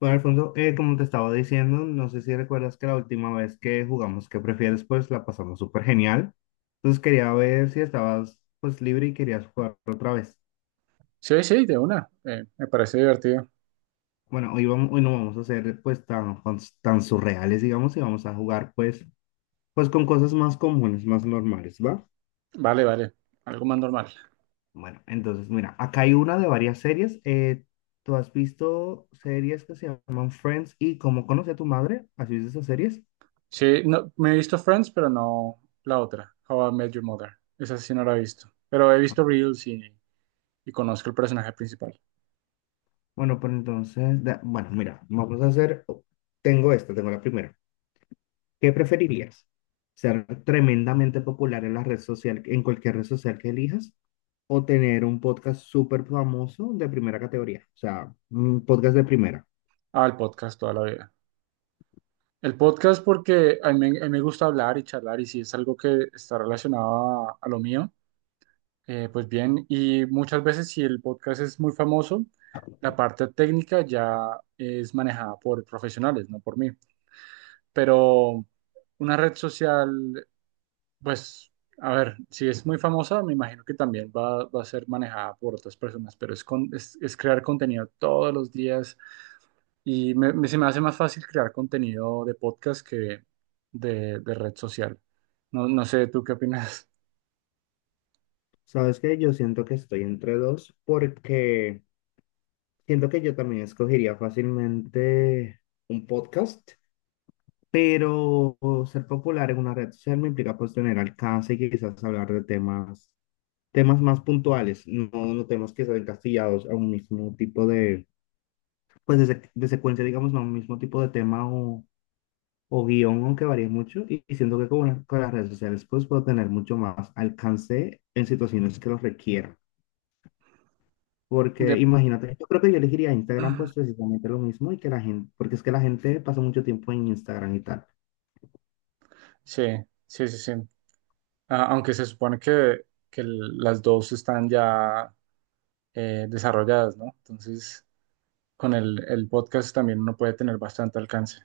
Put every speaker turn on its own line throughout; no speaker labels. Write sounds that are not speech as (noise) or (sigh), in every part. Bueno, Alfonso, como te estaba diciendo, no sé si recuerdas que la última vez que jugamos ¿Qué prefieres? Pues la pasamos súper genial. Entonces quería ver si estabas pues libre y querías jugar otra vez.
Sí, sí, de una. Me parece divertido.
Bueno, hoy, vamos, hoy no vamos a ser pues tan, tan surreales, digamos, y vamos a jugar pues, pues con cosas más comunes, más normales, ¿va?
Vale, vale. Algo más normal.
Bueno, entonces mira, acá hay una de varias series. ¿Tú has visto series que se llaman Friends y Cómo conoce a tu madre? ¿Has visto esas series?
Sí, no, me he visto Friends, pero no la otra, How I Met Your Mother. Esa sí no la he visto. Pero he visto Reels y conozco el personaje principal.
Bueno, pues entonces, bueno, mira, vamos a hacer, tengo esta, tengo la primera. ¿Qué preferirías? ¿Ser tremendamente popular en la red social, en cualquier red social que elijas? ¿O tener un podcast súper famoso de primera categoría? O sea, un podcast de primera.
Ah, el podcast toda la vida. El podcast porque a mí me gusta hablar y charlar, y si es algo que está relacionado a lo mío, pues bien. Y muchas veces si el podcast es muy famoso, la parte técnica ya es manejada por profesionales, no por mí. Pero una red social, pues, a ver, si es muy famosa, me imagino que también va a ser manejada por otras personas, pero es crear contenido todos los días, y se me hace más fácil crear contenido de podcast que de red social. No, no sé, ¿tú qué opinas?
¿Sabes qué? Yo siento que estoy entre dos porque siento que yo también escogería fácilmente un podcast. Pero ser popular en una red social me implica pues tener alcance y quizás hablar de temas temas más puntuales, no, no temas que sean encastillados a un mismo tipo de, pues de, de secuencia, digamos, no a un mismo tipo de tema o guión, aunque varíe mucho, y siento que con las redes sociales pues puedo tener mucho más alcance en situaciones que lo requieran. Porque
De...
imagínate, yo creo que yo elegiría Instagram pues
(clears throat)
precisamente lo mismo y que la gente, porque es que la gente pasa mucho tiempo en Instagram y tal.
Sí, sí, sí, sí. Ah, aunque se supone que, que las dos están ya desarrolladas, ¿no? Entonces, con el podcast también uno puede tener bastante alcance.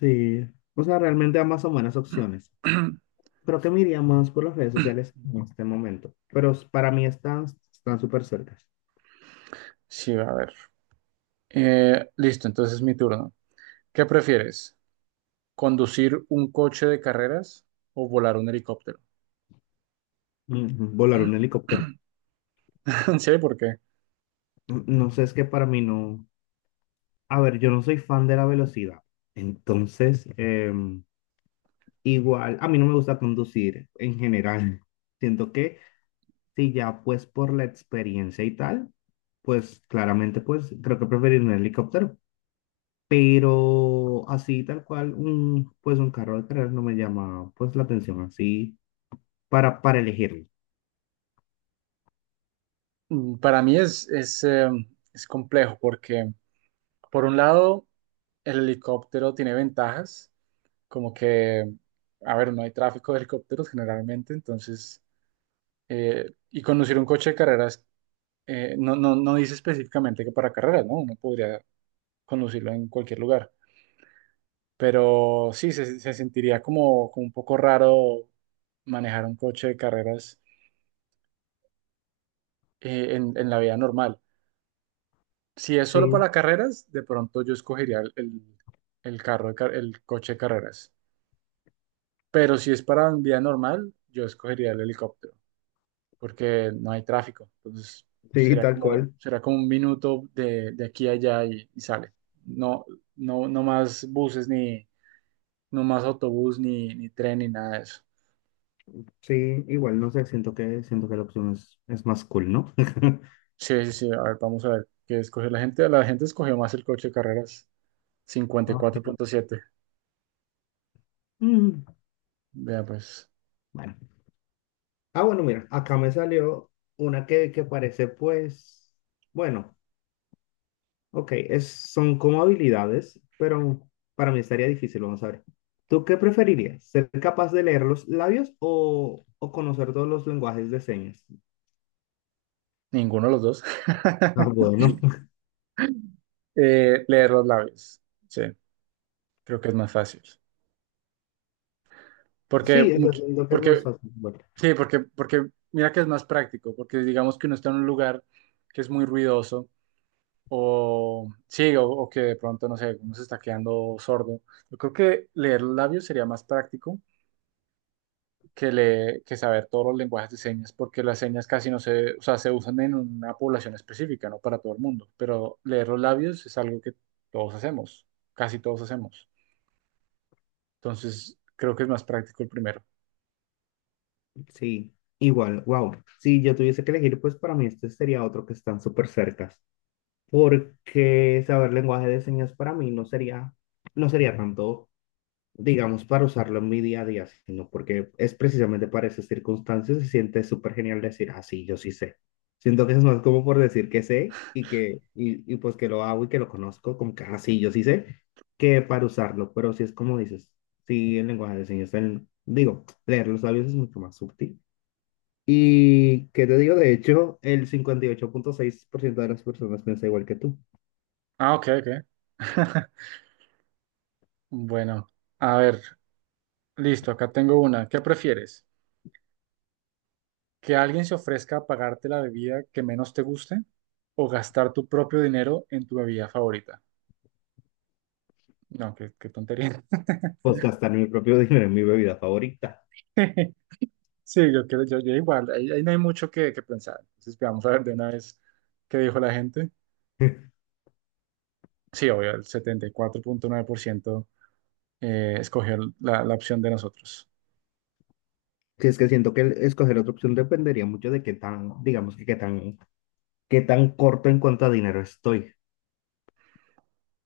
Sí, o sea, realmente ambas son buenas opciones.
(clears throat)
Creo que me iría más por las redes sociales en este momento, pero para mí están están súper cerca.
Sí, a ver. Listo, entonces es mi turno. ¿Qué prefieres? ¿Conducir un coche de carreras o volar un helicóptero?
Mm, volar un
(laughs)
helicóptero.
¿En serio? ¿Por qué?
Mm, no sé, es que para mí no. A ver, yo no soy fan de la velocidad. Entonces, igual, a mí no me gusta conducir en general. Siento que si ya pues por la experiencia y tal, pues claramente pues creo que preferir un helicóptero. Pero así tal cual, pues un carro de carreras no me llama pues la atención así para elegirlo.
Para mí es complejo porque, por un lado, el helicóptero tiene ventajas, como que, a ver, no hay tráfico de helicópteros generalmente. Entonces, y conducir un coche de carreras, no, no, no dice específicamente que para carreras, ¿no? Uno podría conducirlo en cualquier lugar. Pero sí, se sentiría como un poco raro manejar un coche de carreras en la vida normal. Si es solo
Sí,
para carreras, de pronto yo escogería el coche de carreras. Pero si es para vida normal, yo escogería el helicóptero, porque no hay tráfico. Entonces,
sí,
será
tal
como,
cual.
será como un minuto de aquí a allá, y sale. No, no, no más buses, ni, no más autobús, ni tren, ni nada de eso.
Sí, igual, no sé, siento que la opción es más cool, ¿no? (laughs)
Sí, sí, sí. A ver, vamos a ver qué escogió la gente. La gente escogió más el coche de carreras, cincuenta y
Ah,
cuatro
mira.
punto siete.
Mm,
Vea, pues,
bueno. Ah, bueno, mira, acá me salió una que parece, pues, bueno, ok, es, son como habilidades, pero para mí estaría difícil, vamos a ver. ¿Tú qué preferirías? ¿Ser capaz de leer los labios o conocer todos los lenguajes de señas?
ninguno de los dos.
Ah,
(laughs)
bueno. (laughs)
Leer los labios. Sí, creo que es más fácil. Porque,
Sí, o sea,
much-
siento que es más
porque,
fácil. Bueno,
sí, porque, mira que es más práctico. Porque digamos que uno está en un lugar que es muy ruidoso. Sí, o que de pronto, no sé, uno se está quedando sordo. Yo creo que leer los labios sería más práctico que saber todos los lenguajes de señas, porque las señas casi no se, o sea, se usan en una población específica, no para todo el mundo, pero leer los labios es algo que todos hacemos, casi todos hacemos. Entonces, creo que es más práctico el primero.
sí, igual, wow. Si yo tuviese que elegir, pues para mí este sería otro que están súper cerca. Porque saber lenguaje de señas para mí no sería, no sería tanto, digamos, para usarlo en mi día a día, sino porque es precisamente para esas circunstancias, se siente súper genial decir, ah, sí, yo sí sé. Siento que eso es más como por decir que sé y que, y pues que lo hago y que lo conozco, como que, ah, sí, yo sí sé, que para usarlo, pero si es como dices, sí, el lenguaje de señas, digo, leer los labios es mucho más sutil. Y que te digo, de hecho, el 58,6% de las personas piensa igual que tú.
Ah, ok, ok. (laughs) Bueno, a ver, listo, acá tengo una. ¿Qué prefieres? ¿Que alguien se ofrezca a pagarte la bebida que menos te guste o gastar tu propio dinero en tu bebida favorita? No, qué tontería.
Pues gastar mi propio dinero en mi bebida favorita.
(laughs) Sí, yo creo, yo igual, ahí no hay mucho que pensar. Entonces, vamos a ver de una vez qué dijo la gente.
(laughs)
Sí, obvio, el 74,9% escogió la opción de nosotros.
Si es que siento que el escoger otra opción dependería mucho de qué tan, digamos que qué tan corto en cuanto a dinero estoy.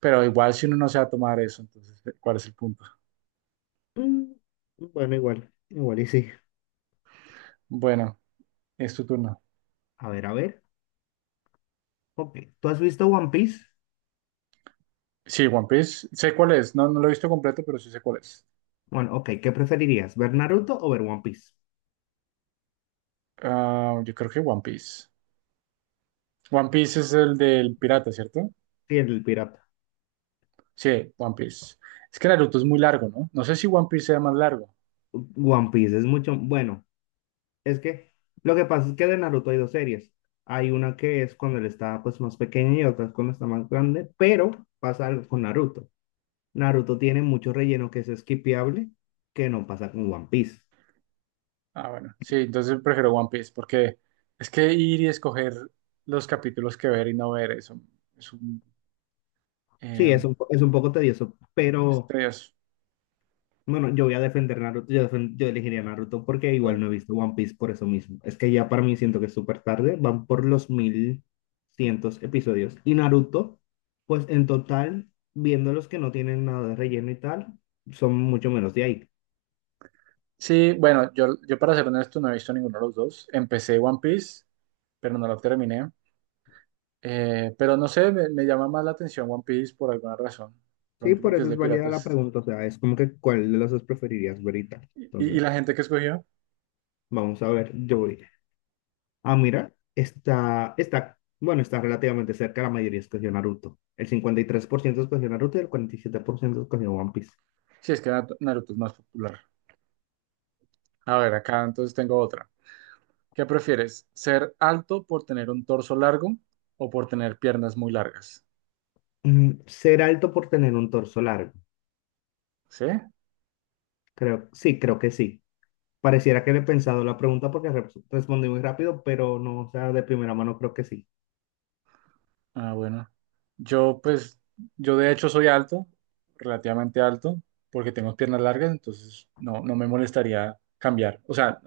Pero igual, si uno no se va a tomar eso, entonces, ¿cuál es el punto?
Mm, bueno, igual, igual y sí.
Bueno, es tu turno.
A ver, a ver. Ok, ¿tú has visto One Piece?
Sí, One Piece, sé cuál es, no, no lo he visto completo, pero sí sé cuál es.
Bueno, ok, ¿qué preferirías? ¿Ver Naruto o ver One Piece?
Ah, yo creo que One Piece. One Piece es el del pirata, ¿cierto?
Sí, el pirata.
Sí, One Piece. Es que Naruto es muy largo, ¿no? No sé si One Piece sea más largo.
One Piece es mucho, bueno, es que lo que pasa es que de Naruto hay dos series. Hay una que es cuando él está pues más pequeño y otra es cuando está más grande, pero pasa algo con Naruto. Naruto tiene mucho relleno que es skipeable, que no pasa con One Piece.
Ah, bueno, sí, entonces prefiero One Piece, porque es que ir y escoger los capítulos que ver y no ver es un eh,
Sí, es un, es un poco tedioso,
es
pero
tedioso.
bueno, yo voy a defender Naruto, yo, yo elegiría Naruto porque igual no he visto One Piece por eso mismo. Es que ya para mí siento que es súper tarde, van por los mil cientos episodios. Y Naruto, pues en total, viendo los que no tienen nada de relleno y tal, son mucho menos de ahí.
Sí, bueno, yo para ser honesto no he visto ninguno de los dos. Empecé One Piece, pero no lo terminé. Pero no sé, me llama más la atención One Piece por alguna razón.
Sí,
Pronto
por
porque es
eso es
de
válida la
piratas.
pregunta, o sea, es como que cuál de las dos preferirías ver y tal.
¿Y
Entonces,
la gente que escogió?
vamos a ver, yo voy. Ah, mira, está, está, bueno, está relativamente cerca, la mayoría escogió Naruto. El 53% escogió Naruto y el 47% escogió One Piece.
Sí, es que Naruto Naruto es más popular. A ver, acá entonces tengo otra. ¿Qué prefieres? ¿Ser alto por tener un torso largo o por tener piernas muy largas?
Mm, ser alto por tener un torso largo.
¿Sí?
Creo, sí, creo que sí. Pareciera que le he pensado la pregunta porque respondí muy rápido, pero no, o sea, de primera mano creo que sí.
Ah, bueno. Yo, pues, yo de hecho soy alto, relativamente alto, porque tengo piernas largas, entonces no, no me molestaría cambiar. O sea,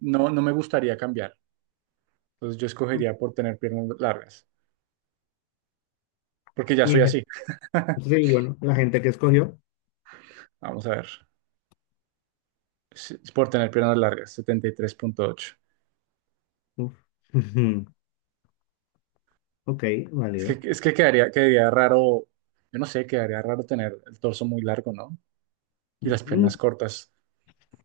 no, no me gustaría cambiar. Entonces yo escogería por tener piernas largas, porque ya
Y
soy
en gen-
así. (laughs)
Sí, bueno, la gente que escogió.
Vamos a ver. Sí, por tener piernas largas, 73,8.
Uf. (laughs) Ujú. Ok,
Es
válido.
que, es que quedaría raro, yo no sé, quedaría raro tener el torso muy largo, ¿no? Y las
Mm,
piernas cortas.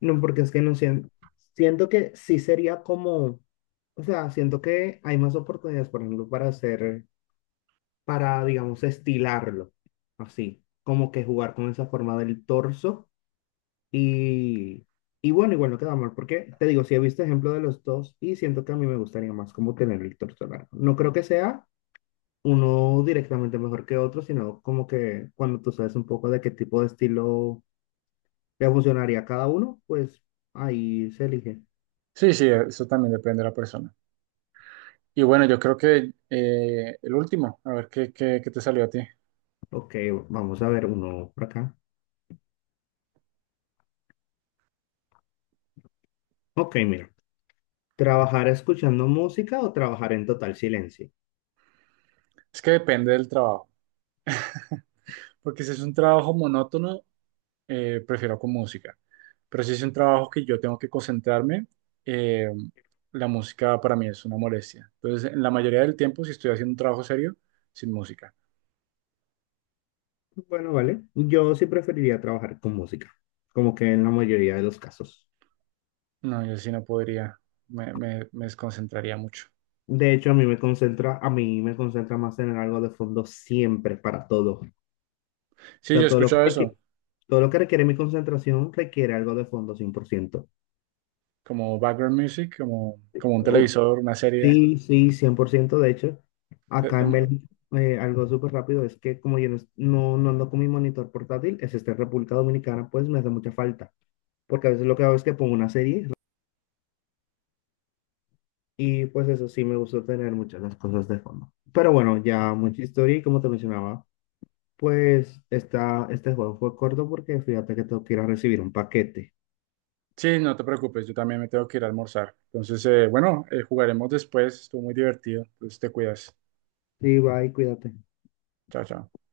no, porque es que no siento, siento que sí sería como. O sea, siento que hay más oportunidades, por ejemplo, para hacer, para, digamos, estilarlo, así, como que jugar con esa forma del torso y, y bueno, igual no queda mal, porque te digo, si he visto ejemplo de los dos y siento que a mí me gustaría más como tener el torso largo. No creo que sea uno directamente mejor que otro, sino como que cuando tú sabes un poco de qué tipo de estilo le funcionaría a cada uno, pues ahí se elige.
Sí, sí, eso también depende de la persona. Y bueno, yo creo que el último, a ver qué te salió a ti.
Ok, vamos a ver uno por acá. Ok, mira. ¿Trabajar escuchando música o trabajar en total silencio?
Es que depende del trabajo. (laughs) Porque si es un trabajo monótono, prefiero con música. Pero si es un trabajo que yo tengo que concentrarme, eh, la música para mí es una molestia. Entonces, en la mayoría del tiempo, si estoy haciendo un trabajo serio, sin música.
Bueno, vale. Yo sí preferiría trabajar con música, como que en la mayoría de los casos.
No, yo sí no podría, me desconcentraría mucho.
De hecho, a mí me concentra, a mí me concentra más tener algo de fondo siempre para todo. O
Sí, yo
sea,
he
todo lo que
escuchado eso,
requiere, todo lo que requiere mi concentración requiere algo de fondo 100%.
como background music, como un
O-
televisor, una serie.
sí, sí, 100%. De hecho,
Te-
acá
te-
en Bélgica, algo súper rápido es que como yo no, no no ando con mi monitor portátil, es este en República Dominicana, pues me hace mucha falta. Porque a veces lo que hago es que pongo una serie ¿no? Y pues eso sí me gusta tener muchas las cosas de fondo. Pero bueno, ya mucha historia y como te mencionaba, pues esta, este juego fue corto porque fíjate que tengo que ir a recibir un paquete.
sí, no te preocupes, yo también me tengo que ir a almorzar. Entonces, bueno, jugaremos después, estuvo muy divertido, entonces te cuidas.
Sí, bye, cuídate.
Chao, chao.